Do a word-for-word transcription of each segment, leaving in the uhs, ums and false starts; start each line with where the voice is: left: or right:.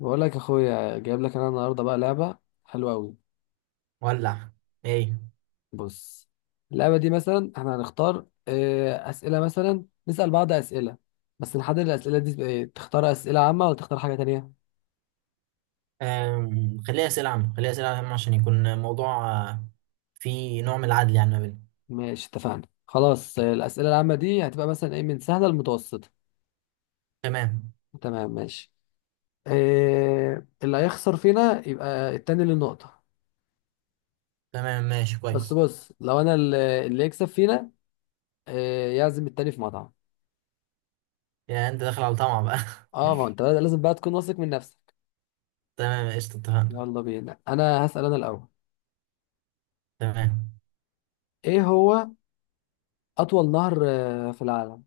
left: بقول لك يا اخويا، جايب لك انا النهارده بقى لعبه حلوه قوي.
right: ولع. ايه.
left: بص، اللعبه دي مثلا احنا هنختار آه، اسئله، مثلا نسال بعض اسئله. بس نحدد الاسئله دي بإيه؟ تختار اسئله عامه ولا تختار حاجه تانية؟
right: أم... خليها اسئله عامه، خليها اسئله عامه عشان يكون الموضوع آه، فيه نوع من العدل يعني ما بيننا.
left: ماشي اتفقنا. خلاص، آه، الاسئله العامه دي هتبقى مثلا ايه، من سهله لمتوسطه.
right: تمام.
left: تمام ماشي. آه، اللي هيخسر فينا يبقى التاني اللي النقطه.
right: تمام ماشي
left: بس
right: كويس.
left: بص، لو انا اللي اللي يكسب فينا، آه، يعزم التاني في مطعم.
right: يعني انت داخل على طمع بقى؟
left: اه، ما هو انت بقى لازم بقى تكون واثق من نفسك.
right: تمام. قشطه. اتفقنا.
left: يلا بينا، انا هسأل انا الاول.
right: تمام.
left: ايه هو اطول نهر آه، في العالم؟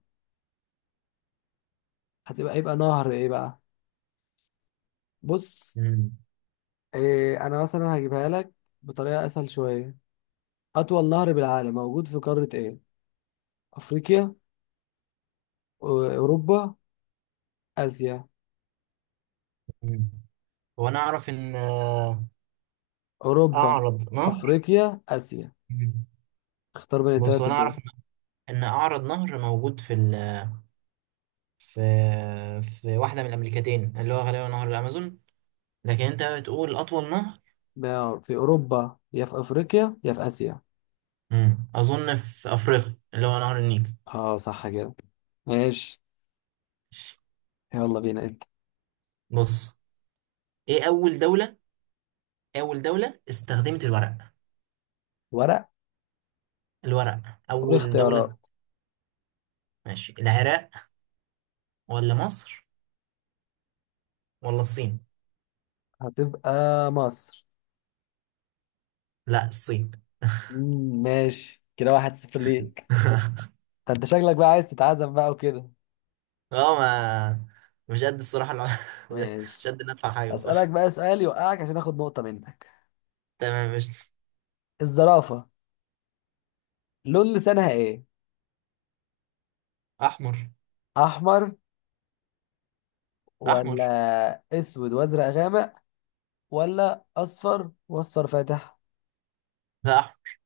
left: هتبقى، يبقى نهر ايه بقى؟ بص،
right: مم.
left: إيه، انا مثلا هجيبها لك بطريقة اسهل شوية. اطول نهر بالعالم موجود في قارة ايه؟ افريقيا، أو- اوروبا، اسيا؟
right: مم. هو انا اعرف ان آه،
left: اوروبا،
right: اعرض نهر.
left: افريقيا، اسيا.
right: مم.
left: اختار بين
right: بص، هو
left: الثلاثة
right: انا
left: دول.
right: اعرف ان إن اعرض نهر موجود في ال... في في واحده من الامريكتين، اللي هو غالبا نهر الامازون. لكن انت بتقول اطول نهر.
left: ما في اوروبا، يا في افريقيا، يا في اسيا.
right: مم. اظن في افريقيا، اللي هو نهر النيل.
left: اه صح كده، ماشي. يلا بينا انت.
right: بص، ايه اول دولة إيه اول دولة استخدمت الورق؟
left: ورق؟
right: الورق، اول
left: والاختيارات؟
right: دولة. ماشي، العراق ولا مصر ولا الصين؟
left: هتبقى مصر.
right: لا، الصين.
left: مم، ماشي كده، واحد صفر ليك. ده انت شكلك بقى عايز تتعزم بقى وكده.
right: اه، ما مش قد الصراحة الع... مش
left: ماشي،
right: قد ان ادفع حاجة
left: اسألك
right: بصراحة.
left: بقى سؤال يوقعك عشان اخد نقطة منك.
right: تمام. مش.
left: الزرافة، لون لسانها ايه؟
right: احمر.
left: احمر، ولا
right: احمر.
left: اسود وازرق غامق، ولا اصفر واصفر فاتح؟
right: لا، احمر.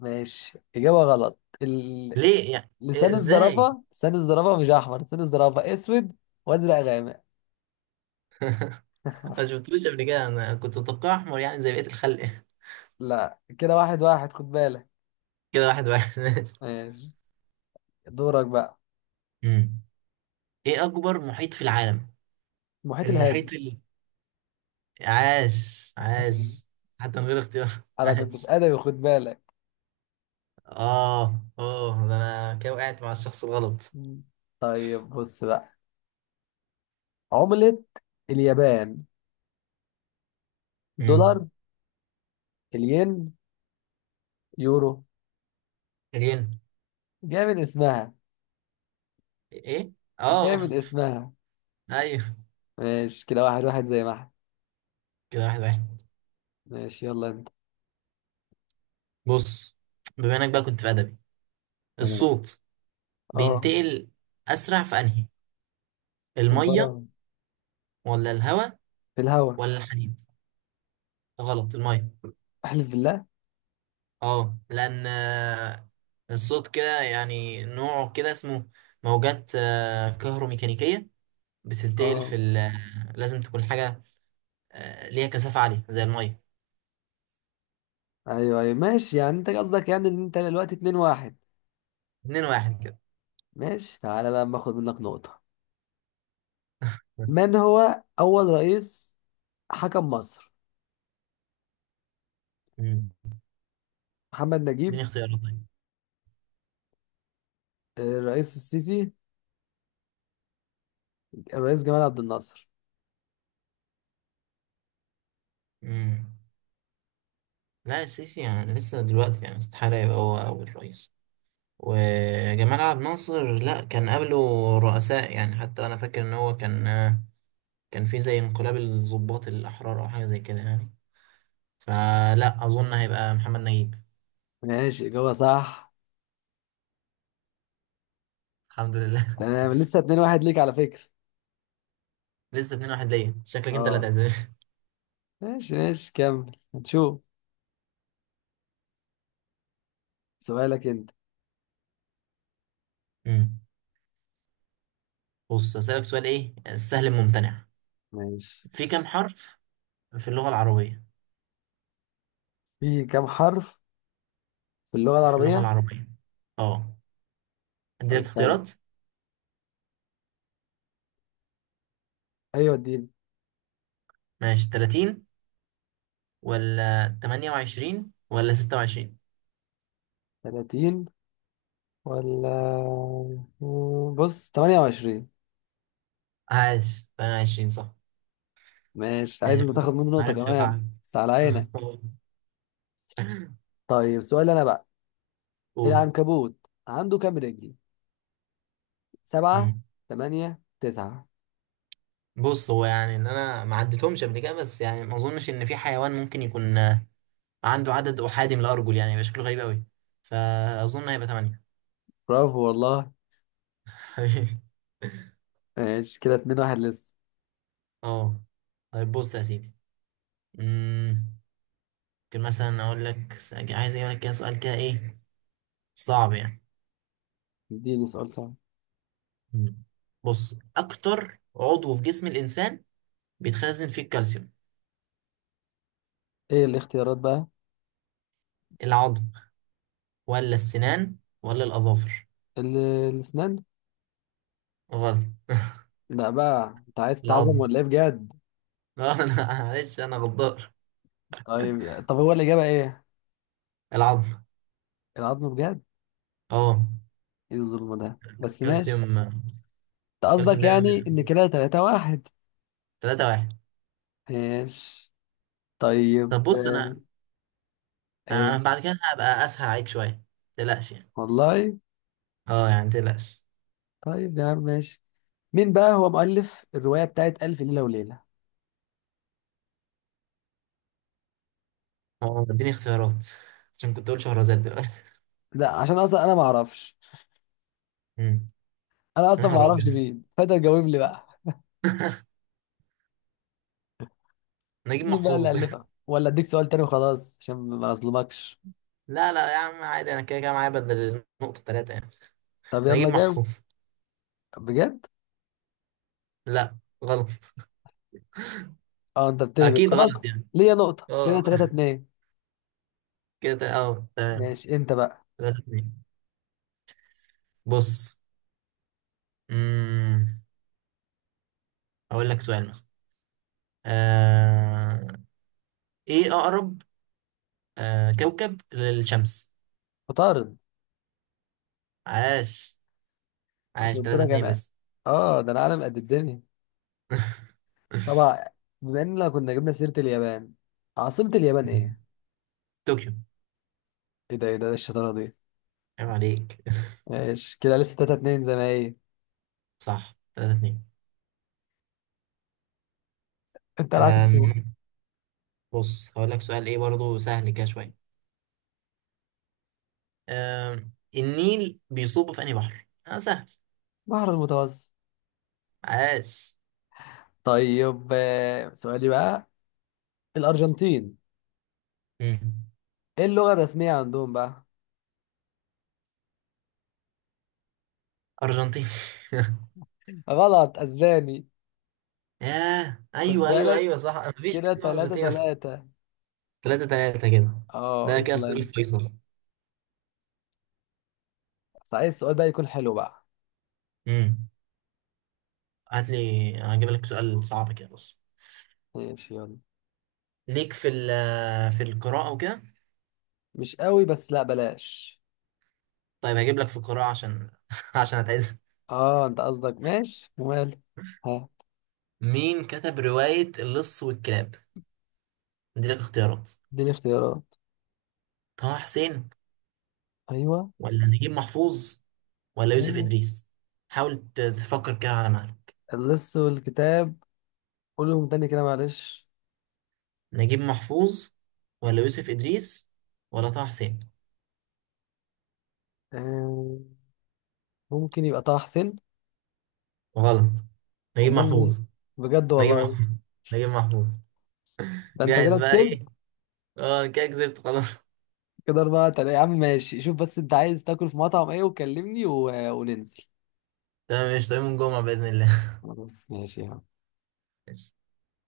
left: ماشي، اجابة غلط. ال...
right: ليه؟ يعني إيه؟
left: لسان
right: ازاي؟
left: الزرافة، لسان الزرافة مش احمر، لسان الزرافة اسود وازرق غامق.
right: ما شفتوش قبل كده، انا كنت متوقع احمر يعني زي بقية الخلق.
left: لا كده واحد واحد، خد بالك.
right: كده واحد واحد. ماشي.
left: ماشي، دورك بقى.
right: أمم. ايه اكبر محيط في العالم؟
left: المحيط الهادي.
right: المحيط ال... عاش عاش! حتى من غير اختيار.
left: انا كنت في
right: عاش.
left: ادبي، خد بالك.
right: اه اه، ده انا كده وقعت مع الشخص الغلط.
left: مم. طيب بص بقى، عملة اليابان؟
right: امم
left: دولار، الين، يورو؟
right: ريان.
left: جاي من اسمها.
right: ايه.
left: جاي
right: اه.
left: من اسمها.
right: ايوه.
left: ماشي كده واحد واحد، زي ما احنا.
right: كده واحد واحد.
left: ماشي، يلا انت.
right: بص، بما انك بقى كنت في ادبي،
left: تمام.
right: الصوت
left: اه،
right: بينتقل اسرع في انهي؟
left: في
right: الميه
left: الفراغ.
right: ولا الهواء
left: في الهوا.
right: ولا الحديد؟ غلط، الميه.
left: احلف بالله.
right: اه، لان آه، الصوت كده، يعني نوعه كده، اسمه موجات آه، كهروميكانيكيه، بتنتقل في
left: اه.
right: ال- آه، لازم تكون حاجه آه، ليها كثافه عاليه زي الميه.
left: ايوه ايوه ماشي، يعني انت قصدك يعني ان انت دلوقتي اتنين واحد.
right: اتنين واحد كده.
left: ماشي، تعالى بقى أما اخد منك نقطة. من هو اول رئيس حكم مصر؟
right: مم.
left: محمد نجيب،
right: اديني اختيارات طيب.
left: آه، الرئيس السيسي، الرئيس جمال عبد الناصر.
right: مم. لا، السيسي يعني لسه دلوقتي، يعني استحالة يبقى هو أول رئيس. وجمال عبد الناصر، لا، كان قبله رؤساء. يعني حتى أنا فاكر إن هو كان كان في زي انقلاب الضباط الأحرار أو حاجة زي كده يعني. فلا، أظن هيبقى محمد نجيب.
left: ماشي، إجابة صح.
right: الحمد لله.
left: تمام، لسه اتنين واحد ليك، على فكرة.
right: لسه اتنين واحد ليا، شكلك أنت اللي
left: اه
right: هتعزف.
left: ماشي ماشي، كمل هنشوف. سؤالك انت.
right: مم. بص، أسألك سؤال إيه السهل الممتنع؟
left: ماشي.
right: في كام حرف في اللغة العربية؟
left: في كم حرف في اللغة
right: في اللغة
left: العربية؟
right: العربية. أه،
left: طب
right: أديلك
left: استنى.
right: اختيارات.
left: ايوه اديني.
right: ماشي، ثلاثين ولا تمانية وعشرين ولا ستة وعشرين؟
left: تلاتين، ولا بص ثمانية وعشرين.
right: عاش، تمانية وعشرين صح.
left: ماشي، عايز
right: يعني
left: انت تاخد منه نقطة
right: عرفت
left: كمان.
right: وقع.
left: بس على عينك. طيب سؤال انا بقى.
right: قول.
left: العنكبوت عنده كام رجل؟ سبعة،
right: مم.
left: تمانية، تسعة؟
right: بص، هو يعني ان انا ما عدتهمش قبل كده، بس يعني ما اظنش ان في حيوان ممكن يكون آه، عنده عدد احادي من الارجل، يعني يبقى شكله غريب قوي. فاظن هيبقى ثمانية.
left: برافو والله. ماشي، كده اتنين واحد لسه.
right: اه. طيب بص يا سيدي، مم، ممكن مثلا اقول لك، عايز اجيب لك كده سؤال كده ايه؟ صعب يعني.
left: اديني سؤال صعب.
right: مم. بص، اكتر عضو في جسم الانسان بيتخزن فيه الكالسيوم؟
left: ايه الاختيارات بقى؟
right: العظم ولا السنان ولا الاظافر؟
left: ال- الاسنان.
right: غلط.
left: لا بقى، انت عايز تتعزم
right: العظم.
left: ولا ايه بجد؟
right: اه انا، معلش، انا غدار.
left: طيب، طب هو الاجابه ايه؟
right: العظم.
left: العظم بجد؟
right: اه،
left: ايه الظلم ده، بس ماشي.
right: الكالسيوم
left: انت
right: الكالسيوم
left: قصدك
right: دايما
left: يعني
right: بيبقى.
left: ان كده تلاتة واحد.
right: تلاتة واحد.
left: ماشي. طيب
right: طب بص،
left: آه،
right: انا
left: ايه
right: انا بعد كده هبقى اسهل عليك شويه. متقلقش يعني.
left: والله.
right: اه، يعني متقلقش.
left: طيب يا عم ماشي. مين بقى هو مؤلف الروايه بتاعت الف ليله وليله؟
right: اه، اديني اختيارات عشان كنت اقول شهرزاد دلوقتي.
left: لا عشان اصلا انا ما اعرفش.
right: مم.
left: انا
right: يا
left: اصلا ما
right: نهار
left: اعرفش
right: ابيض.
left: مين فانت جاوب لي بقى.
right: نجيب
left: مين بقى اللي
right: محفوظ.
left: الفها؟ ولا اديك سؤال تاني وخلاص عشان ما اظلمكش؟
right: لا لا يا عم، عادي، انا كده كده معايا بدل النقطة ثلاثة يعني.
left: طب
right: نجيب
left: يلا جاوب.
right: محفوظ.
left: بجد؟
right: لا، غلط.
left: اه انت بتهبط
right: اكيد
left: خلاص.
right: غلط يعني.
left: ليا نقطه، كده
right: اه
left: تلاتة اتنين.
right: كده تل- اه تمام.
left: ماشي، انت بقى.
right: ثلاثة اتنين. بص. امم، اقول لك سؤال مثلا. آه... ايه اقرب آه... كوكب للشمس؟
left: مطارد.
right: عاش. عاش.
left: عشان قلت
right: ثلاثة
left: لك
right: اتنين
left: انا،
right: لسه.
left: اه ده انا عالم قد الدنيا. طبعا، بما اننا كنا جبنا سيرة اليابان، عاصمة اليابان ايه؟
right: طوكيو.
left: ايه ده، ايه ده، ايه الشطارة دي؟
right: عيب عليك.
left: ماشي كده، لسه تلاتة اتنين زي ما هي.
right: صح، ثلاثة اتنين.
left: انت معاك الدور.
right: آم... بص، هقول لك سؤال ايه برضو سهل كده شوية. آم، النيل بيصب في انهي بحر؟ اه، سهل.
left: بحر المتوسط.
right: عاش.
left: طيب آه، سؤالي بقى، الأرجنتين،
right: مم.
left: ايه اللغة الرسمية عندهم بقى؟
right: أرجنتين.
left: غلط، اسباني.
right: ياه،
left: خد
right: أيوه أيوه
left: بالك،
right: أيوه، صح، مفيش حاجة
left: كده
right: اسمها
left: تلاتة
right: أرجنتين.
left: تلاتة.
right: تلاتة تلاتة كده.
left: اه
right: ده كده
left: يلا
right: السؤال
left: انت.
right: الفيصل.
left: عايز السؤال بقى يكون حلو بقى.
right: امم، هات لي، هجيب لك سؤال صعب كده. بص،
left: ماشي يلا.
right: ليك في ال في القراءة وكده.
left: مش قوي، بس لا بلاش.
right: طيب، هجيب لك في القراءة عشان عشان هتعزم.
left: اه انت قصدك، ماشي ومال. ها،
right: مين كتب رواية اللص والكلاب؟ ادي لك اختيارات.
left: اديني اختيارات.
right: طه حسين
left: ايوه.
right: ولا نجيب محفوظ ولا يوسف
left: ايوه.
right: إدريس. حاول ت- تفكر كده على مهلك.
left: اللص والكتاب، قولهم تاني كده معلش.
right: نجيب محفوظ ولا يوسف إدريس ولا طه حسين.
left: آه، ممكن يبقى طه حسين.
right: غلط. نجيب
left: امال مين؟
right: محفوظ.
left: بجد
right: نجيب
left: والله؟
right: محفوظ. نجيب محفوظ.
left: ده انت
right: جاهز
left: كده
right: بقى
left: كسبت.
right: إيه؟ اه كده كسبت خلاص.
left: كده اربعة تلاتة، يا عم ماشي. شوف بس انت عايز تاكل في مطعم ايه وكلمني، و... وننزل.
right: تمام، مش طيب، من جمعة بإذن الله.
left: خلاص ماشي يا عم.